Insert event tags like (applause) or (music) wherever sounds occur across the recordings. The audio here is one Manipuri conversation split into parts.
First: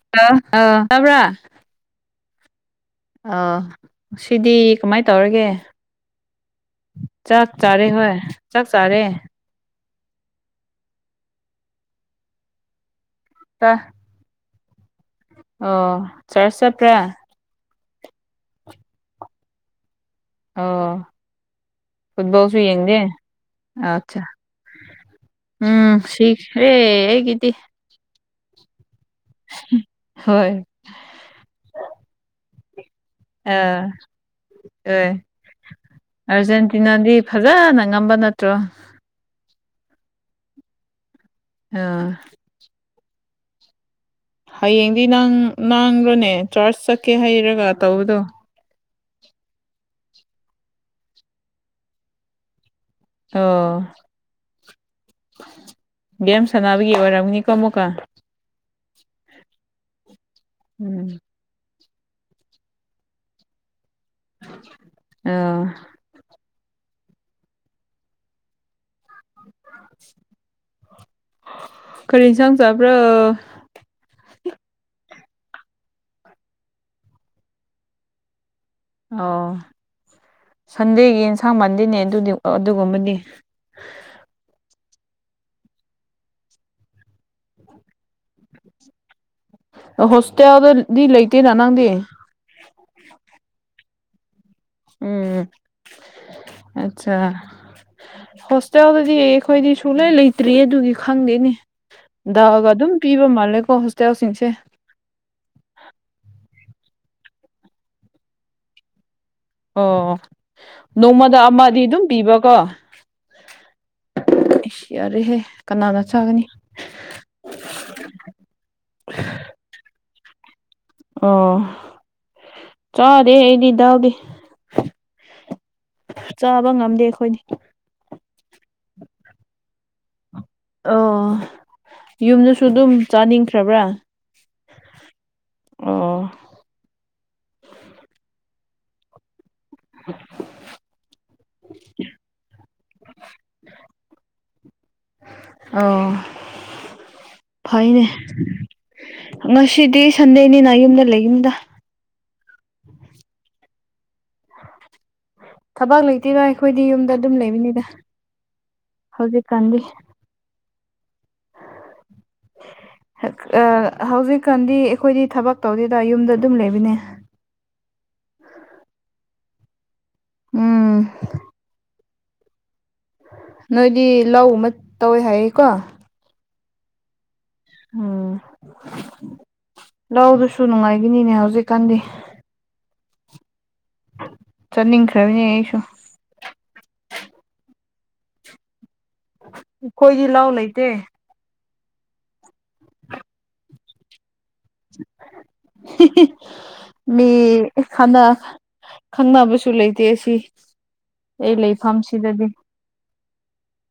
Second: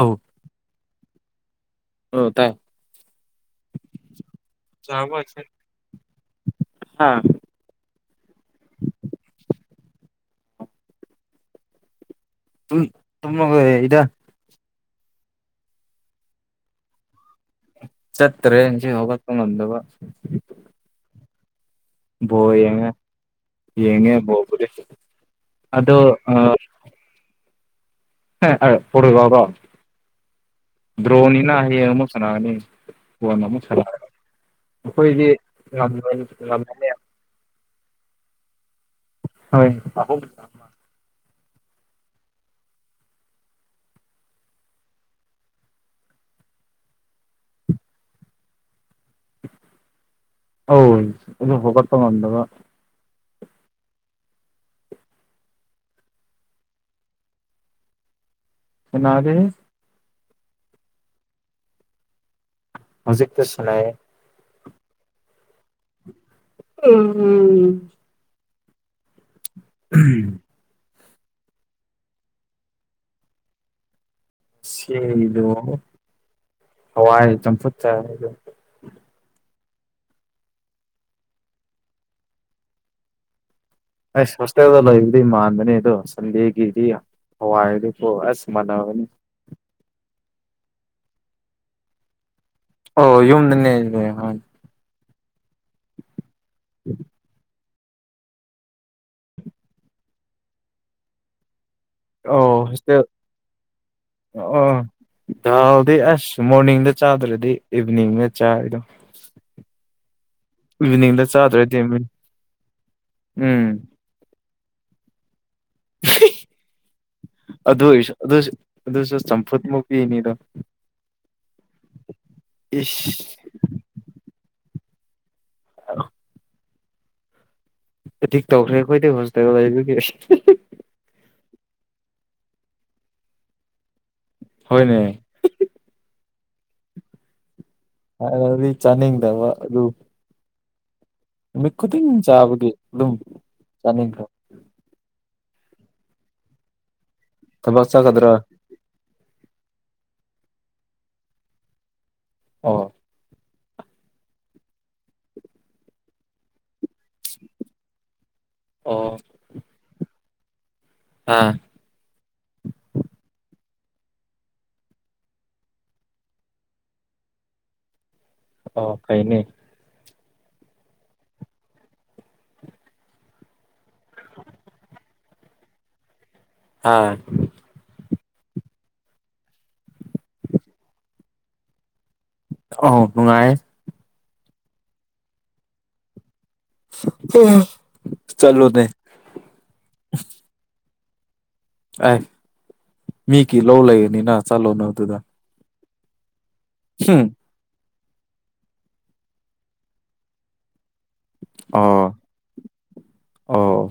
ꯑꯧ ꯑꯥ ꯇꯕ꯭ꯔꯥ ꯎ ꯇꯥꯏ ꯑꯥ ꯁꯤꯗꯤ ꯀꯃꯥꯏ ꯆꯥꯔꯕꯣ ꯇꯧꯔꯒꯦ ꯍꯥ ꯆꯥꯛ ꯆꯥꯔꯦ ꯍꯣꯏ ꯆꯥꯛ ꯆꯥꯔꯦ ꯇꯃ ꯆꯥ ꯏꯗ ꯑꯣ ꯆꯔꯁ ꯄ꯭ꯔꯥ ꯆꯠꯇꯦꯟꯖꯤ ꯍꯣꯛ ꯅꯗꯨꯒ ꯑꯣ ꯕꯣꯜ ꯐꯨꯠꯕꯣꯜꯁꯨ ꯌꯦꯡꯉꯦ ꯌꯦꯡꯗꯦ ꯌꯦꯡꯉꯦ ꯑꯆꯥ ꯕꯣꯜꯕꯨꯗꯤ ꯑꯗꯣ ꯎꯝ ꯁꯤꯤ ꯑꯦꯦ ꯍꯦꯒꯗꯤ ꯄꯨꯔꯒꯕꯣ ꯍꯣꯏ ꯗ꯭ꯔꯣꯅꯤꯅꯅꯥ ꯍ ꯃꯁꯅꯥꯅꯤ ꯑ ꯑꯦ ꯑꯩꯈꯣꯏꯗꯤ ꯉꯝꯃꯅꯤ ꯉꯝꯃꯅꯤ ꯑꯔꯖꯦꯟꯇꯤꯅꯥꯗꯤ ꯐꯖꯥꯅ ꯉꯝꯕ ꯅꯠꯇ꯭ꯔꯣ ꯍꯣꯏ ꯑ ꯑ ꯍꯌꯦꯡꯗꯤ ꯅꯥꯡꯈ꯭ꯔꯣꯅꯦ ꯆꯥꯔꯖ ꯆꯠꯀꯦ ꯍꯩꯔꯒ ꯇꯧꯕꯗꯣ ꯍ ꯑꯗꯨ ꯍꯒ ꯇꯕꯗꯕ ꯑꯣ ꯕꯦꯝ ꯁꯥꯟꯅꯕꯒꯤ ꯑꯣꯏꯔꯝꯅꯤ ꯀꯣꯃꯨꯀ ꯍꯟꯅꯔꯦ ꯎꯝ ꯍꯧꯖꯤꯛꯛꯇ ꯁꯅꯦ ꯑ ꯎꯝ ꯎꯝ ꯀꯔꯤꯅ ꯁꯪ ꯆꯕ꯭ꯔ ꯁꯤꯗꯨꯣ ꯍꯋꯥꯏ ꯆꯝꯐꯨꯠꯇꯗ ꯑꯣ ꯁꯟꯗꯦꯒꯤ ꯑꯦꯟꯁꯥꯡ ꯃꯥꯟꯗꯦꯅꯦ ꯑꯗꯨꯗꯤ ꯑꯗꯨꯒꯨꯝꯕꯗꯤ ꯑꯩꯁ ꯍꯣꯁꯇꯦꯜꯗ ꯂꯩꯕꯗꯤ ꯃꯥꯟꯕꯅꯤ ꯑꯗꯣ ꯁꯟꯗꯦꯒꯤꯗꯤ ꯍꯋꯥꯏ ꯑꯣ ꯑꯁ ꯃꯅꯥ ꯑꯃꯅꯤꯅꯤ ꯇ ꯑꯣꯗꯤ ꯂꯩꯇ ꯔ ꯂꯪꯗ ꯑꯣ ꯌꯨꯝꯗꯅꯦꯦ ꯎꯝ ꯑꯆꯥ ꯍꯣꯁꯇꯦꯜꯗꯗꯤ ꯑꯩꯈꯣꯏꯗꯤ ꯁꯨꯡꯛꯂꯩ ꯂꯩꯇ꯭ꯔꯤꯌꯦ ꯑꯗꯨꯒꯤ ꯈꯪꯗꯦꯅꯦ ꯑꯣ ꯗꯥꯜꯒ ꯑꯗꯨꯝ ꯍꯣꯁꯇ꯭ꯦꯜ ꯄꯤꯕ ꯃꯥꯜꯂꯦꯀꯣ ꯍꯣꯁꯇꯦꯜꯁꯤꯡꯁꯦ ꯗꯥꯎꯗꯤ ꯑꯁ ꯑ ꯃꯣꯔꯅꯤꯡꯗ ꯆꯥꯗ꯭ꯔꯗꯤ ꯏꯚꯤꯅꯤꯡꯅ ꯆꯥꯔꯤꯗꯣ ꯑꯣ ꯅꯣꯡꯃꯗ ꯆꯥꯗ꯭ꯔꯗꯤ ꯑꯃꯗꯤ ꯑꯗꯨꯝ ꯄꯤꯕꯀꯣ ꯎꯝ ꯌꯥꯔꯦ ꯍꯦ ꯑꯗꯨ ꯑꯗꯨꯁꯨ ꯑꯗꯨꯁꯨ ꯆꯝꯐꯨꯠ ꯃꯨꯛꯇꯤꯅꯤ ꯍꯣ ꯑꯣ ꯏꯁ ꯆꯥꯔꯦꯗꯤꯗ ꯍꯧꯒ ꯆꯥꯕ ꯉꯝꯗꯦ ꯑꯩꯈꯣꯏꯅꯤ ꯑꯤꯛ ꯇꯧꯈ꯭ꯔꯦ ꯑꯩꯈꯣꯏꯗꯩ ꯍꯣꯖꯤ ꯑꯣ ꯌꯨꯝꯗꯁꯨ ꯑꯗꯨꯝ ꯆꯥꯅꯤꯡꯈ꯭ꯔꯕ꯭ꯔꯥ ꯍꯅꯦ ꯑꯣ ꯑ ꯑꯗꯨꯗꯤ ꯆꯅꯤꯗꯕ ꯑꯗꯨ ꯑꯗꯨ ꯅꯨꯃꯤꯠ ꯈꯨꯗꯤꯡ ꯆꯥꯕꯒꯤ ꯑꯗꯨꯨꯝ ꯆꯥꯅꯤꯡꯈ꯭ꯔꯦ ꯑꯣ ꯊꯕꯛ ꯐꯩꯅꯦ ꯆꯠꯀꯗ꯭ꯔꯥ ꯉꯁꯤꯗꯤ ꯁꯟꯗꯩꯅꯤꯅ ꯌꯨꯝꯗ ꯂꯩ ꯌꯨꯝꯗ ꯑ ꯊꯕꯛ ꯂꯩꯇꯣꯏꯔꯣ ꯑꯩꯈꯣꯏꯗꯤ ꯌꯨꯝꯗ ꯑꯗꯨꯝ ꯂꯩꯕꯅꯤꯗ ꯑꯣ ꯍꯧꯖꯤ ꯀꯗꯤ ꯑꯥ ꯑ ꯍꯧꯖꯤꯛꯀꯥꯟꯗꯤ ꯑꯩꯈꯣꯏꯗꯤ ꯊꯕꯛ ꯇꯧꯗꯦꯗ ꯌꯨꯝꯗ ꯑꯗꯨꯝ ꯂꯩꯕꯅꯦ ꯑꯣ ꯀꯥꯏꯅꯦ ꯎꯝ ꯅꯣꯏꯗꯤ ꯂꯧ ꯑꯃ ꯇꯧꯋꯦ ꯍꯥꯏꯌꯦꯀꯣ ꯑꯥ ꯎꯝ ꯂꯗꯨꯁꯨ ꯅꯨꯡꯉꯥꯏꯈꯤꯅꯤꯅꯦ ꯍꯧꯖꯤꯛꯀꯥꯟꯗꯤ ꯑ ꯅꯨꯡꯉꯥꯏꯌꯦ ꯆꯠꯅꯤꯡꯈ꯭ꯔꯕꯤꯅꯦ ꯑꯩꯁꯨ ꯆꯂꯗ ꯑꯩꯈꯣꯏꯗꯤ ꯂꯧ ꯂꯩꯇꯦ ꯑꯦ ꯃꯤꯒꯤ ꯂꯧ ꯂꯩꯔꯅꯤꯅ ꯆꯠꯂꯣꯅ ꯑꯗꯨꯗ ꯍꯝ ꯃꯤ ꯥꯟꯅ ꯈꯪꯅꯕꯁꯨ ꯂꯩꯇꯦ ꯑꯁꯤ ꯑꯩ ꯑꯣ ꯂꯩꯐꯝ ꯁꯤꯗꯗꯤ ꯑꯣ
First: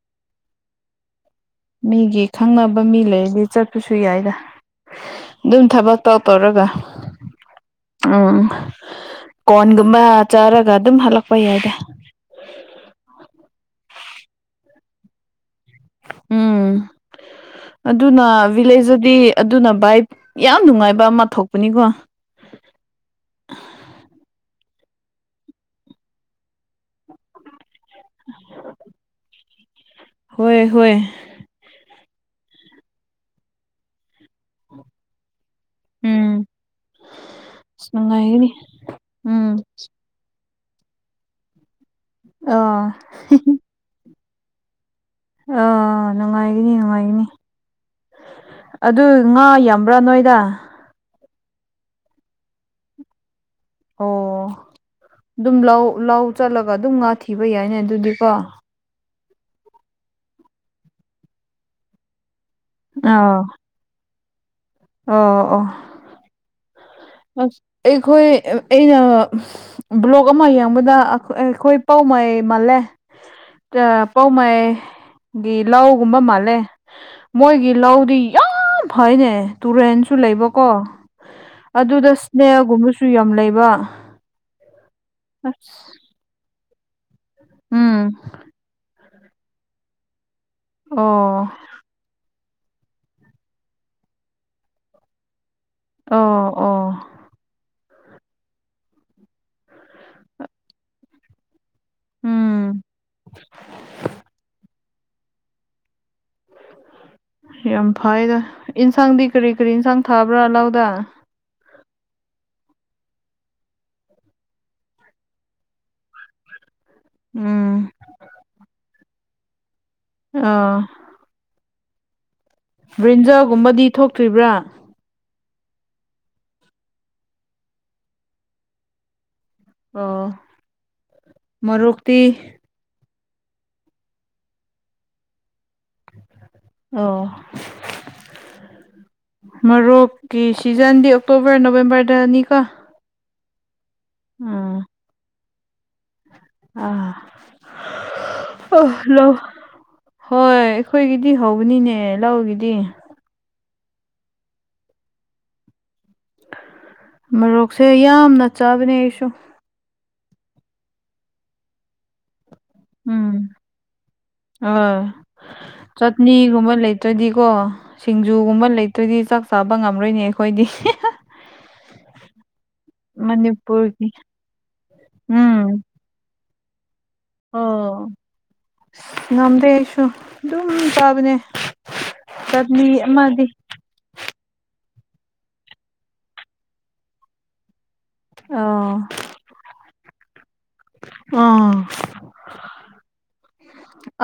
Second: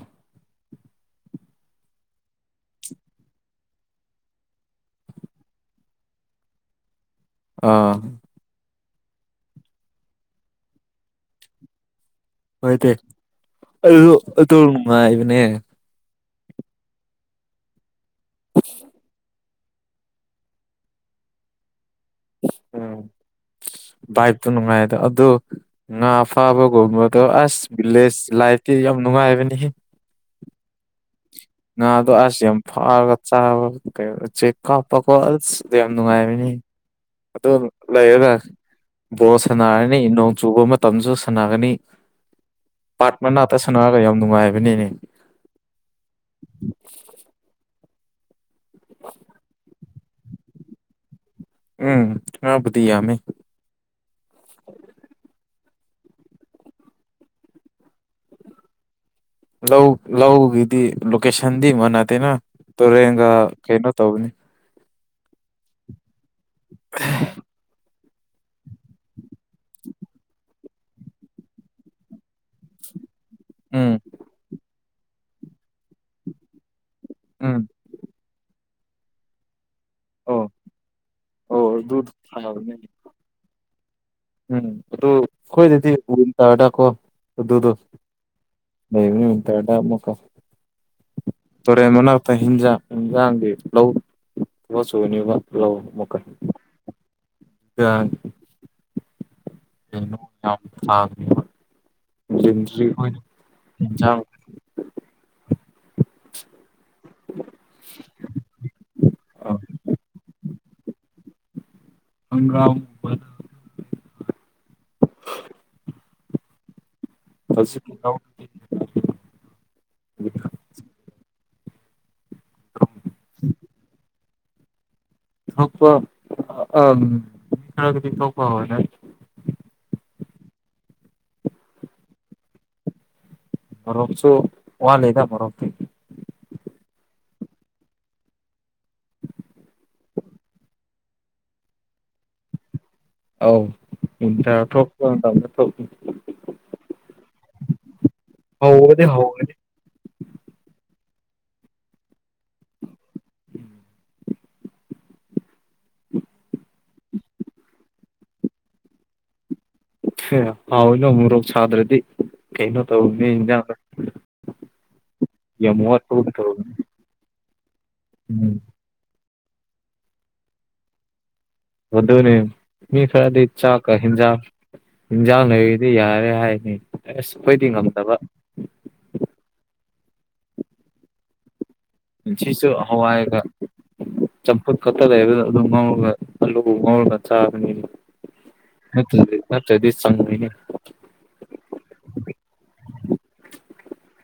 ꯃꯤꯒꯤ ꯈꯪꯅꯕ ꯃꯤ ꯂꯩꯔꯗꯤ ꯆꯠꯄꯁꯨ ꯌꯥꯏꯗ ꯑꯗꯨꯝ ꯊꯕꯛ ꯇꯧ ꯇꯧꯔꯒ ꯑꯥ ꯎꯝ ꯀꯣꯔꯟꯒꯨꯝꯕ ꯆꯥꯔꯒ ꯑꯗꯨꯝ ꯍꯜꯂꯛꯄ ꯌꯥꯏꯗꯦ ꯍꯗ ꯑꯗꯨꯅꯨꯡꯃ ꯏꯕꯅꯦ ꯎꯝ ꯑꯗꯨꯅ ꯚꯤꯂꯦꯖꯇꯗꯤ ꯑꯗꯨꯅ ꯚꯥꯏ ꯌꯥꯝ ꯅꯨꯡꯉꯥꯏꯕ ꯑꯃ ꯊꯣꯛꯄꯅꯤꯀꯣ ꯎꯝ ꯑꯗ ꯑꯗꯣ ꯉꯥ ꯐꯥꯕꯒꯨꯝꯕꯗꯣ ꯑꯁ ꯚꯤꯂꯦꯖ ꯂꯥꯏꯐꯇꯤ ꯌꯥꯝ ꯅꯨꯡꯉꯥꯏꯕꯅꯤ ꯍꯣꯏ ꯍꯣꯏ ꯉꯗꯣ ꯑꯁ ꯌꯥꯝ ꯐꯥꯔꯒ ꯆꯥꯕꯒ ꯀꯩ ꯆꯦꯛ ꯀꯥꯞꯄꯒꯣꯠ ꯑꯁ ꯑꯗꯨ ꯌꯥꯝ ꯎꯝ ꯅꯨꯡꯉꯥꯏꯕꯅꯤ ꯑꯗꯨ ꯑꯁ ꯂꯩꯔꯒ ꯅꯨꯡꯉꯥꯏꯒꯅꯤ ꯕꯣꯔꯣ ꯎꯝ ꯁꯥꯟꯅꯔꯅꯤ ꯆꯨꯕ ꯃꯇꯝꯗꯁꯨ ꯁꯥꯟꯅꯒꯅꯤ ꯑꯥ ꯄꯥꯠ ꯃꯅꯥꯛꯇ ꯁꯥꯟꯅꯔꯒ ꯌꯥꯝ ꯅꯨꯡꯉꯥꯏꯕꯅꯤꯅꯦ ꯑꯥ ꯅꯨꯡꯉꯥꯏꯒꯅꯤ ꯅꯨꯡꯉꯥꯏꯒꯅꯤ ꯑꯗꯨ ꯉꯥ ꯌꯥꯝꯕ꯭ꯔꯥ ꯅꯣꯏꯗ ꯎꯝ ꯍꯥꯕꯨꯗꯤꯤꯃꯦ ꯑꯣ ꯑꯗꯨꯝ ꯂ ꯂꯧ ꯆꯠꯂꯒ ꯑꯗꯨꯝ ꯉꯥ ꯊꯤꯕ ꯌꯥꯏꯅꯦ ꯑꯗꯨꯗꯤꯀꯣ ꯂꯧ ꯂꯧꯒꯤꯗꯤ ꯂꯣꯀꯦꯁꯟꯗꯤ ꯃ ꯅꯗꯦꯅ ꯑꯥ ꯇꯨꯔꯦꯟꯒ ꯀꯩꯅꯣ ꯇꯧꯅꯤ ꯑꯣ ꯑꯣ ꯑ ꯑꯩꯈꯣꯏ ꯑꯩꯅ ꯕ꯭ꯂꯣꯛ ꯑꯃ ꯌꯦꯡꯕꯗ ꯑꯩꯈꯣꯏ ꯄꯥꯎ ꯃꯩ ꯃꯥꯜꯂꯦ ꯎꯝ ꯄꯧꯃꯥꯏ ꯒꯤ ꯂꯧꯒꯨꯝꯕ ꯃꯥꯜꯂꯦ ꯎꯝ ꯃꯣꯏꯒꯤ ꯂꯧꯗꯤ ꯌꯥꯝ ꯐꯩꯅꯦ ꯇꯨꯔꯦꯟꯁꯨ ꯑꯣ ꯂꯩꯕꯀꯣ ꯑꯣ ꯑꯗꯨ ꯑꯗꯨꯗ ꯐꯕꯅꯦ ꯁ꯭ꯅꯦꯒꯨꯝꯕꯁꯨ ꯌꯥꯝ ꯂꯩꯕ ꯎꯝ ꯑꯗꯨ ꯑꯁ ꯑꯩꯣꯏꯗꯗꯤ ꯎ ꯇꯔꯗ ꯀꯣ ꯑꯗꯨ ꯑꯗꯨ ꯎꯝ ꯇꯔꯃꯀ ꯑꯣ ꯑꯩ ꯍꯤꯟꯖꯥꯡ ꯌꯦꯟꯖꯥꯡꯗꯤ ꯂꯧ ꯊ ꯁꯨꯅꯦꯕ ꯑꯣ ꯑꯣ ꯑ (unintelligible) ꯎꯝ ꯔꯤ (unintelligible) ꯌꯥꯝ ꯐꯩꯗ ꯑꯦꯟꯁꯥꯡꯗꯤ ꯀꯔꯤ ꯀꯔꯤ ꯏꯟꯁꯥꯡ ꯊꯥꯕ꯭ꯔꯥ ꯂꯧꯥꯎꯗꯥ ꯍꯪꯒꯥꯝ ꯇꯁꯤ ꯎꯝ ꯑꯥ ꯕ꯭ꯔꯤꯟꯖꯒꯨꯝꯕꯗꯤ ꯊꯣꯛꯇ꯭ꯔꯤꯕ꯭ꯔꯥ ꯊꯣꯛꯄ ꯑꯗꯤ ꯊꯣꯛꯄ ꯃꯔꯤ ꯃꯣꯁꯨ ꯋꯥꯟ ꯂꯩꯗ ꯃꯔꯣꯤ ꯑꯣ ꯃꯔꯣꯛꯀꯤ ꯁꯤꯖꯟꯗꯤ ꯑꯣꯛꯇꯣꯕꯔ ꯅꯕꯦꯝꯕꯔꯗꯅꯤꯀ ꯑꯥꯎ ꯃꯇ ꯊꯣꯝ ꯇꯅ ꯊꯣ ꯑ ꯍꯧꯕꯗꯤ ꯂ ꯍꯧꯔꯅꯤ ꯍꯣꯏ ꯑꯩꯈꯣꯏꯒꯤꯗꯤ ꯍꯧꯕꯅꯤꯅꯦ ꯂꯧꯒꯤꯗꯤ ꯎꯝ ꯃꯔꯣꯛꯁꯦ ꯌꯥꯝꯅ ꯆꯥꯕꯅꯦ ꯑꯩꯁꯨ ꯑꯦ ꯍꯥꯎꯏꯅꯣ ꯃꯣꯔꯣꯛ ꯁꯥꯗ꯭ꯔꯗꯤ ꯀꯩꯅꯣ ꯇꯧꯅꯦ ꯎꯝ ꯏꯟꯖꯥꯡ ꯑꯥ ꯆꯠꯅꯤꯒꯨꯝꯕ ꯇꯧꯕꯅꯤ ꯂꯩꯇꯣꯏꯗꯤꯀꯣ ꯎꯝ ꯁꯤꯡꯖꯨꯒꯨꯝꯕ ꯂꯩꯇꯣꯏꯗꯤ ꯆꯥꯛ ꯆꯥꯕ ꯉꯝꯔꯣꯏꯅꯦ ꯑꯩꯈꯣꯏꯗꯤ ꯨꯅꯦ ꯃꯤ ꯐꯔꯗꯤ ꯏ ꯆ ꯀ ꯃꯅꯤꯄꯨꯔꯒꯤ ꯍꯖꯥ ꯏꯖꯥꯎ ꯎꯝ ꯅꯣꯏꯗꯤ ꯌꯥꯔꯦ ꯍꯥꯏ ꯑꯣ ꯉꯝꯗꯦꯁꯨ ꯑꯗꯨꯝ ꯇꯥꯕꯅꯦ ꯁꯨ ꯍꯋꯥꯒ ꯆꯝꯄꯨ ꯀꯠꯇꯗ ꯍꯥꯏꯕꯗ ꯑꯗꯨ ꯉꯧꯔꯒ ꯑꯂꯨ ꯉꯧꯔꯒ ꯆꯥꯕꯅꯤꯅ ꯑ ꯆꯪꯉꯣꯏꯅꯦ ꯑ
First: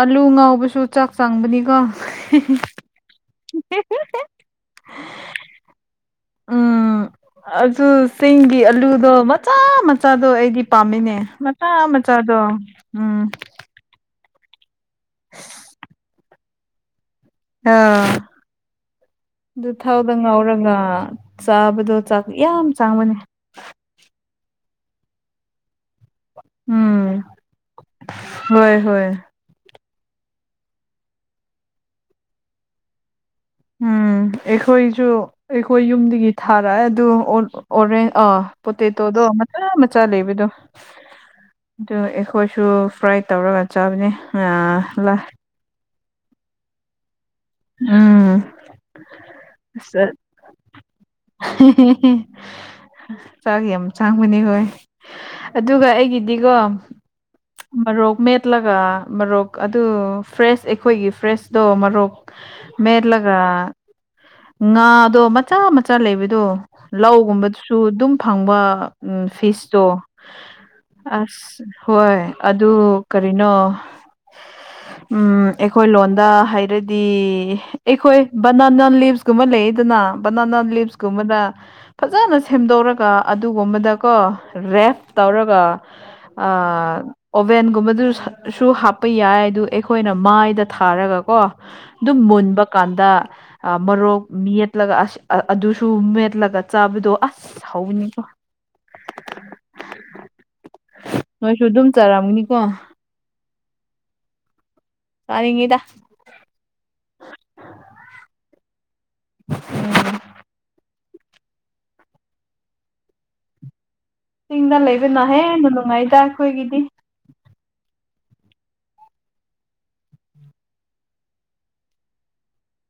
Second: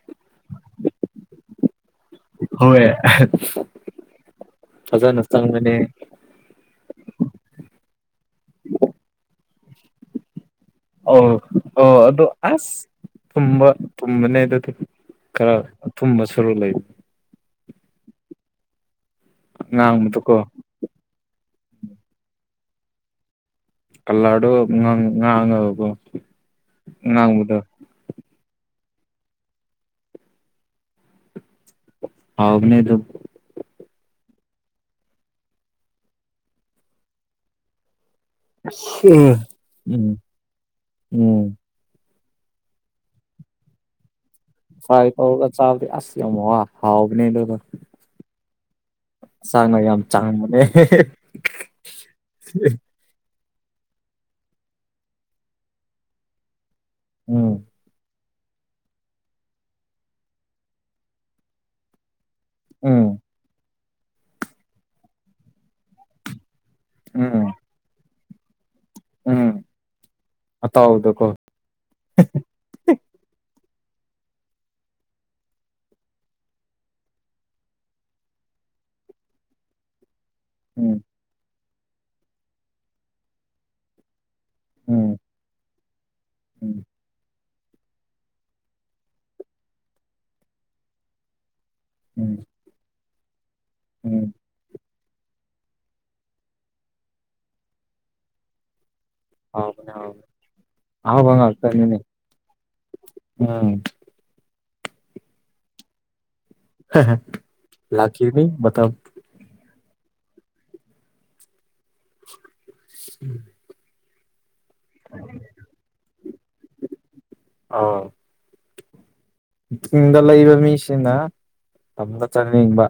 ꯑꯂꯨ ꯉꯥꯎꯕꯁꯨ ꯆꯥꯛ ꯆꯥꯡꯕꯅꯤꯀꯣ ꯍ ꯌꯥ ꯐꯖ ꯅꯁꯇꯪ ꯃꯅꯦ ꯎꯝ ꯑꯗꯨ ꯁꯤꯡꯒꯤ ꯑꯂꯨꯗꯣ ꯃꯆꯥ ꯃꯆꯥꯗꯣ ꯑꯩꯒꯤ ꯄꯥꯝꯃꯤꯅꯦ ꯑꯧ ꯃꯆꯥ ꯑꯣ ꯑꯗꯣ ꯃꯆꯥꯗꯣ ꯑꯁ ꯎꯝ ꯊꯨꯝꯕ ꯊꯨꯝꯕꯅꯦ ꯑꯗꯨꯗꯤ ꯈꯔ ꯊꯨꯝꯕ ꯁꯔꯨ ꯂꯩ ꯑꯥ ꯑꯗꯨ ꯊꯥꯎꯗ ꯉꯥꯡꯕꯗꯣꯀꯣ ꯉꯥꯎꯔꯒ ꯆꯥꯕꯗꯣꯥꯛ ꯌꯥꯝ ꯆꯥꯡꯕꯅꯦ ꯜꯂꯣ ꯉꯥꯡ ꯉꯥꯡꯉꯕ ꯎꯝ ꯉ ꯉꯥꯡꯗ ꯍꯣꯏ ꯍꯣꯏ ꯍꯥꯎꯅꯦ ꯑꯗꯨ ꯎꯝ ꯑꯩꯈꯣꯏꯁꯨ ꯑꯩꯈꯣꯏ ꯌꯨꯝꯗꯒꯤ ꯊꯥꯔꯛꯑꯦ ꯑꯗꯨ ꯑꯣꯔꯦꯟ ꯑꯥ ꯄꯣꯇꯦꯇꯣꯗꯣ ꯃꯆꯥ ꯃꯆꯥ ꯎꯝ ꯂꯩꯕꯗꯣ ꯎꯝ ꯑ ꯑꯩꯈꯣꯏꯁꯨ ꯐ꯭ꯔꯥꯏ ꯇꯧꯔꯒ ꯆꯥꯕꯅꯤ ꯐꯥꯏ ꯐ ꯆ ꯑꯁꯤ ꯌꯥꯝ ꯋꯥ ꯍꯥꯎꯕ ꯅ ꯂꯩꯗ ꯎꯝ ꯆꯥꯡꯉ ꯌꯥꯝ ꯆꯥꯡꯉꯅꯦ ꯆꯥꯛꯁ ꯌꯥꯝ ꯆꯥꯡꯕꯅꯤ ꯍꯣꯏ ꯑꯗꯨꯒ ꯑꯩꯒꯤꯗꯤꯀꯣ ꯎꯝ ꯔꯣꯒꯃꯦ ꯆꯠꯂꯒ ꯃꯣꯔꯣꯛ ꯑꯗꯨ ꯐ꯭ꯔꯦꯁ ꯑꯩꯈꯣꯏꯒꯤ ꯐ꯭ꯔꯦꯁꯇꯣ ꯃꯣꯔꯣꯛ ꯎꯝ ꯃꯦꯠꯂꯒ ꯉꯥꯗꯣ ꯃꯆꯥ ꯃꯆꯥ ꯂꯩꯕꯗꯣ ꯎꯝ ꯂꯧꯒꯨꯝꯕꯗꯨꯁꯨ ꯑꯗꯨꯝ ꯐꯪꯕ ꯎ ꯎꯝ ꯐꯤꯁꯇꯣ ꯑꯇꯥꯎꯕꯗꯀꯣ ꯑꯁ ꯍꯣꯏ ꯑꯗꯨ ꯀꯔꯤꯅꯣ ꯎꯝ ꯑꯩꯈꯣꯏ ꯂꯣꯟꯗ ꯍꯥꯏꯔ ꯗꯤ ꯑꯩꯈꯣꯏ ꯕꯅꯥꯅꯥ ꯂꯤꯞꯁꯀꯨꯝꯕ ꯂꯩꯗꯅ ꯕꯅꯥꯅꯥ ꯎꯝ ꯂꯤꯞꯁꯀꯨꯝꯕꯗ ꯐꯖꯅ ꯁꯦꯝꯗꯧꯔꯒ ꯑꯗꯨꯒꯨꯝꯕꯗꯀꯣ ꯔꯦꯞ ꯎꯝ ꯇꯧꯔꯒ ꯎꯝ ꯑꯣꯚꯦꯟꯒꯨꯝꯕꯗꯨ ꯁꯨ ꯍꯥꯞꯄ ꯌꯥꯏ ꯑꯗꯨ ꯑꯩꯈꯣꯏꯅ ꯃꯥꯏꯗ ꯊꯥꯔꯒꯀꯣ ꯑꯗꯨꯝ ꯎꯝ ꯃꯨꯟꯕ ꯀꯥꯟꯗ ꯃꯔꯣꯛ ꯎꯝ ꯃꯠꯂꯒ ꯑꯁ ꯑꯗꯨꯁꯨ ꯃꯦꯠꯂꯒ ꯆꯥꯕꯗꯣ ꯑꯁ ꯍꯧꯋꯤꯅꯤꯀꯣ ꯑꯥꯎ ꯑꯥꯎꯉ ꯅꯣꯏꯁꯨ ꯑꯗꯨꯝ ꯎꯝ ꯆꯥꯔꯝꯒꯅꯤꯀꯣ ꯇꯅꯤꯡꯉꯤꯗ ꯂꯀꯅꯤ ꯃꯊ ꯎꯝ ꯎꯝ ꯆꯤꯡꯗ ꯂꯩꯕꯅꯍꯦꯟꯅꯅꯨꯡ ꯅꯨꯡꯉꯥꯏꯗ ꯑꯩꯈꯣꯏꯒꯤꯗꯤ ꯑꯥꯎ ꯗꯂ ꯏꯕ ꯃꯤꯁꯤꯅ ꯇꯝꯗ ꯆꯠꯅꯤꯡꯕ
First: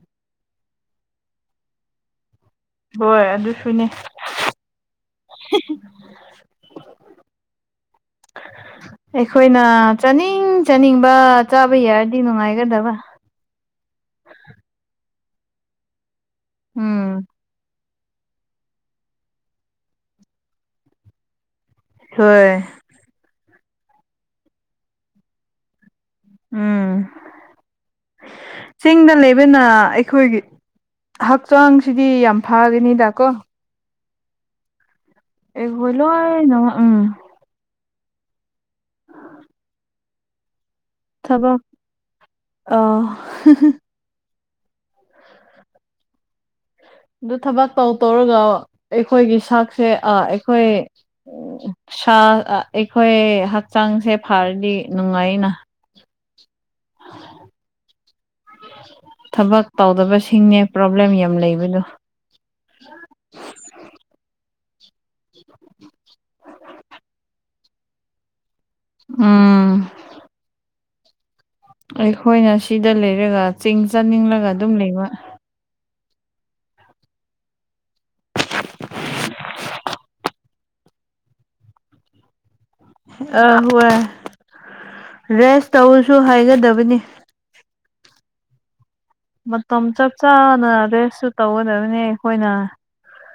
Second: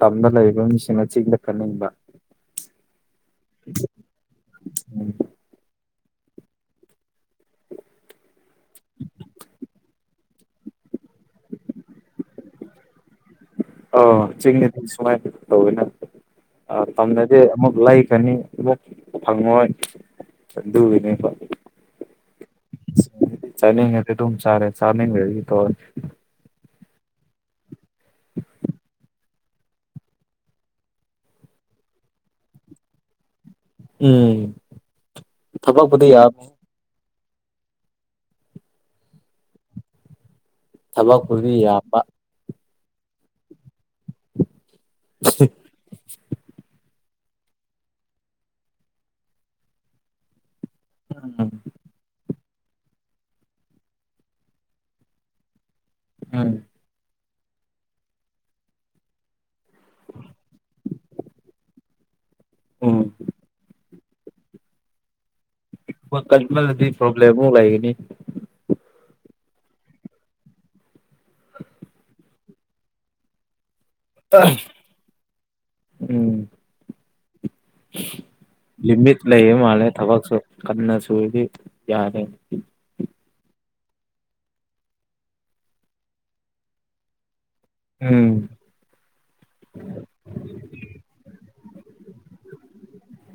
ꯇꯝꯗ ꯂꯩꯔꯤꯕ ꯃꯤꯁꯤꯡꯅ ꯆꯤꯡꯂꯛ ꯀꯠꯅꯤꯡꯕ ꯍꯣꯏ ꯑꯗꯨ ꯁꯨꯅꯦ ꯑꯩꯈꯣꯏꯅ ꯆꯥꯅꯤꯡ ꯆꯥꯅꯤꯡꯕ ꯆꯥꯕ ꯌꯥꯔꯗꯤ ꯅꯨꯡꯉꯥꯏꯒꯗꯕ ꯑ ꯆꯤꯡꯅꯤ ꯁꯨꯃꯥꯏꯅ ꯎꯝ ꯇꯧꯋꯤꯝꯅꯗꯤ ꯑꯃꯨꯛ ꯂꯥꯏꯛ ꯈꯅꯤ ꯑꯃꯨꯛ ꯐꯪꯉꯣꯏ ꯑꯗꯨꯒꯤꯅꯤ ꯍꯣꯏ ꯆꯅꯤꯡꯉꯦ ꯊ ꯆꯥꯔꯦ ꯆꯥꯅꯤꯡ ꯎꯝ ꯆꯤꯡꯗ ꯂꯩꯕꯅ ꯑꯩꯈꯣꯏꯒꯤ ꯍꯛꯆꯥꯡꯁꯤꯗꯤ ꯌꯥꯝ ꯐꯒꯅꯤꯗꯀꯣ ꯎꯝ ꯑꯩ ꯍꯂꯣ ꯊꯕꯛꯄꯨꯗꯤ ꯌꯥꯝꯃꯤ ꯅꯉ ꯎꯝ ꯆꯕ ꯈꯨꯔꯕꯤ ꯊꯕꯛ ꯌꯥꯄꯥ ꯑ ꯁꯦ ꯑ ꯊꯕꯥꯛ ꯇꯧ ꯇꯧꯔꯒ ꯑꯩꯈꯣꯏꯒꯤ ꯁꯥꯛꯁꯦ ꯑꯩꯈꯣꯏ ꯎꯝ ꯎ ꯁꯥ ꯑꯩꯈꯣꯏ ꯍꯛꯆꯥꯡꯁꯦ ꯐꯔꯗꯤ ꯅꯨꯡꯉꯥꯏꯅ ꯎꯝ (inaudible) ꯊꯕꯛ ꯇꯧꯗꯕꯁꯤꯡꯅꯦ ꯄ꯭ꯔꯣꯕ꯭ꯂꯦꯝ ꯌꯥꯝ ꯂꯩꯕꯗꯣ ꯎꯝ ꯀꯜꯃꯜꯗꯤ ꯄ꯭ꯔꯣꯕ꯭ꯂ ꯑꯃꯣꯛ ꯂꯩꯒꯅꯤ ꯎꯝ ꯑꯩꯈꯣꯏꯅ ꯁꯤꯗ ꯂꯩꯔꯒ ꯆꯤꯡ ꯆꯥꯅꯤꯡꯂꯒ ꯑꯗꯨꯝ ꯂꯩꯕ ꯎꯝ (inaudible) ꯂꯤꯃꯤꯠ ꯂꯩꯌꯦ ꯃꯥꯂꯦ ꯊꯕꯛꯁꯨ ꯀꯟꯅꯁꯨꯨꯔꯗꯤ ꯌꯥꯅꯤ ꯑꯍꯣꯏ ꯔꯦꯁ ꯇꯧꯔꯥꯁꯨ ꯍꯥꯏꯒꯗꯕꯅꯤ ꯎꯝ ꯃꯇꯝ ꯆꯞ ꯆꯥꯅ ꯔꯦꯁ ꯁꯨ ꯇꯧꯒꯗꯕꯅꯦ ꯑꯩꯈꯣꯏꯅ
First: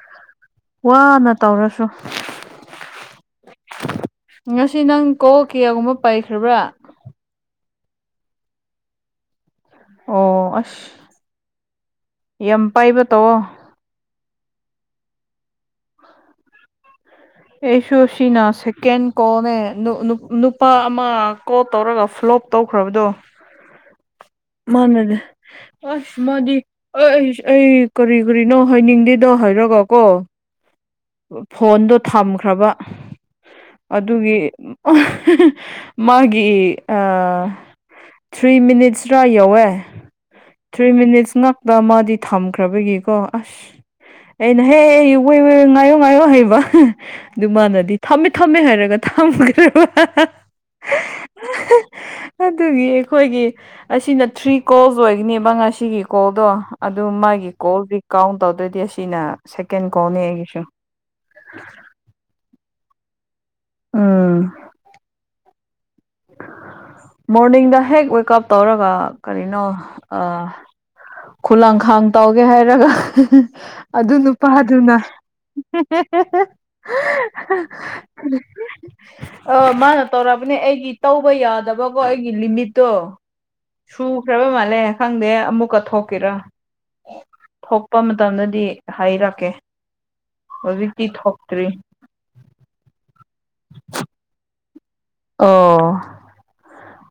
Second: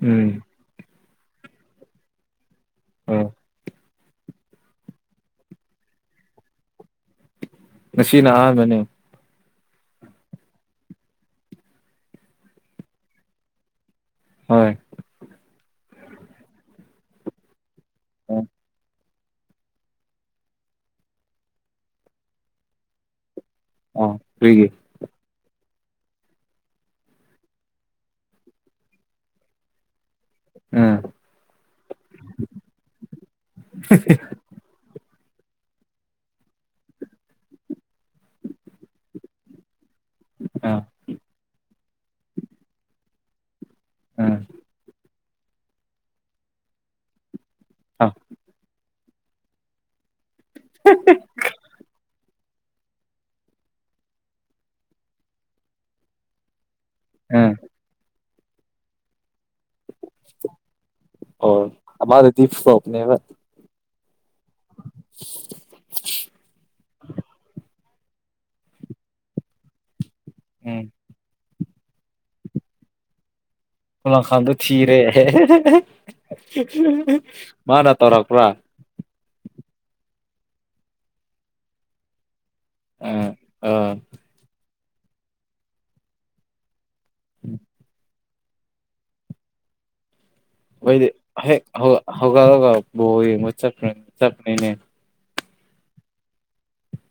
ꯎꯝ ꯋꯥꯅ ꯇꯧꯔꯁꯨ ꯎꯝ ꯉꯁꯤ ꯅꯪ ꯀꯣ ꯀꯌꯥꯒꯨꯝꯕ ꯄꯥꯏꯈ꯭ꯔꯕ꯭ꯔꯥ ꯅꯁꯤꯅ ꯑꯥꯍꯥꯟꯕꯅꯦ ꯑꯣ ꯑꯁ ꯌꯥꯝ ꯄꯥꯏꯕ ꯇꯧꯑꯣ ꯍꯣꯏ ꯑꯦꯁꯣꯁꯤꯅ ꯁꯦ ꯀꯦꯟ ꯀꯣꯅꯦ ꯅꯨꯄꯥ ꯑꯃ ꯀꯣꯜ ꯇꯧꯔꯒ ꯐ꯭ꯂꯣꯞ ꯇꯧꯈ꯭ꯔꯕꯗꯣ ꯑꯣ ꯀꯔꯤꯒꯤ ꯃꯥꯅꯅꯦ ꯑꯁ ꯃꯥꯗꯤ ꯑꯩ ꯑꯩꯁ ꯑꯩ ꯀꯔꯤ ꯀꯔꯤꯅꯣ ꯍꯥꯏꯅꯤꯡꯗꯦꯗꯣ ꯍꯥꯏꯔꯒ ꯀꯣ ꯎꯝ ꯐꯣꯟꯗꯣ ꯊꯝꯈ꯭ꯔꯕ ꯑꯗꯨꯒꯤ ꯃꯥꯒꯤ ꯊ꯭ꯔꯤ ꯃꯤꯅꯤꯠ ꯔꯥ ꯌꯧꯋꯦ ꯑꯥ ꯊ꯭ꯔꯤ ꯃꯤꯅꯤꯠꯁ ꯉꯥꯛꯇ ꯃꯥꯗꯤ ꯊꯝꯈ꯭ꯔꯕꯒꯤꯀꯣ ꯑꯁ ꯎꯝ ꯑꯩꯅꯍꯦ ꯑꯩ ꯉꯥꯏꯌꯣ ꯉꯥꯏꯌꯣ ꯍꯩꯕ ꯑꯗꯨ ꯃꯥꯅꯗꯤ ꯑꯥ ꯊꯝꯃꯦ ꯊꯝꯃꯦ ꯍꯥꯏꯔꯒ ꯊꯝꯈ꯭ꯔꯦꯕ ꯁꯨ (unintelligible) ꯑꯗꯨꯒꯤ ꯑꯩꯈꯣꯏꯒꯤ ꯑꯁꯤꯅ ꯊ꯭ꯔꯤ ꯀꯣꯜꯁ ꯑꯣꯏꯒꯅꯤꯕ ꯉꯁꯤꯒꯤ ꯀꯣꯜꯗꯣ ꯑꯗꯨ ꯃꯥꯒꯤ ꯎꯝ ꯀꯣꯜꯗꯤ ꯀꯥꯎꯟ ꯇꯧꯗꯣꯏꯗꯤ ꯑꯁꯤꯅ ꯁꯦꯀꯦꯟ ꯀꯣꯜꯅꯤ ꯑꯩꯒꯤꯁꯨ ꯑꯣ ꯑꯗꯤꯞꯀꯅꯦꯕ ꯎꯝ ꯁ (inaudible) ꯃꯣꯔꯅꯤꯡꯗ ꯍꯦꯛ ꯋꯦꯀꯑꯞ ꯇꯧꯔꯒ ꯀꯔꯤꯅꯣ ꯑꯥ ꯎꯝ ꯈꯨꯂꯥꯡꯈꯥꯡ ꯇꯧꯒꯦ ꯍꯥꯏꯔꯒ ꯑꯗꯨ ꯈꯨꯂꯪꯈꯥꯡꯗꯣ ꯅꯨꯄꯥꯗꯨꯅ ꯊꯤꯔꯦ ꯃꯥꯅ ꯇꯧꯔꯛꯄ꯭ꯔꯥ ꯑ ꯃꯥꯅ ꯇꯧꯔꯛꯑꯕꯅꯦ ꯑꯩꯒꯤ ꯇꯧꯕ ꯌꯥꯗꯕꯀꯣ ꯑꯩꯒꯤ ꯂꯤꯃꯤꯠ ꯗꯣ ꯑꯥ ꯑꯥ ꯁꯨꯈ꯭ꯔꯕ ꯃꯥꯜꯂꯦ ꯈꯪꯗꯦ ꯑꯃꯨꯛꯀ ꯊꯣꯛꯀꯦꯔꯥ ꯊꯣꯛꯄ ꯃꯇꯝꯗꯗꯤ ꯍꯥꯏꯔꯛꯀꯦ ꯍꯧꯖꯤꯛꯇꯤ ꯑꯩꯈꯣꯏꯗꯤ ꯍꯦꯛ ꯊꯣꯛꯇ꯭ꯔꯤ ꯍꯧ ꯍꯧꯒꯠꯂꯒꯥ ꯕꯥꯜ ꯌꯦꯡꯉ ꯆ ꯆꯠꯄꯅꯤꯅꯦ ꯑꯣ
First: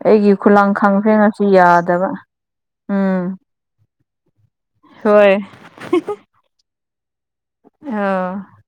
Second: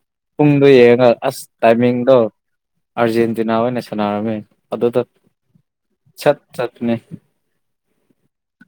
ꯑꯩꯒꯤ ꯄꯨꯡꯗꯣ ꯈꯨꯂꯥꯡ ꯈꯥꯡꯁꯦ ꯌꯦꯡꯉꯒ ꯑꯁ ꯉꯁꯤ ꯌꯥꯗꯕ ꯇꯥꯏꯃꯤꯡꯗꯣ ꯎꯝ ꯑꯥꯔꯖꯦꯟꯇꯤꯅꯥ ꯑꯣꯏꯅ ꯅꯩꯁꯤꯜ ꯁꯅꯥꯔꯝꯃꯦ ꯑꯗꯨꯗ ꯍꯣꯏ ꯁꯠ ꯆꯠꯄꯥꯅꯦ ꯑ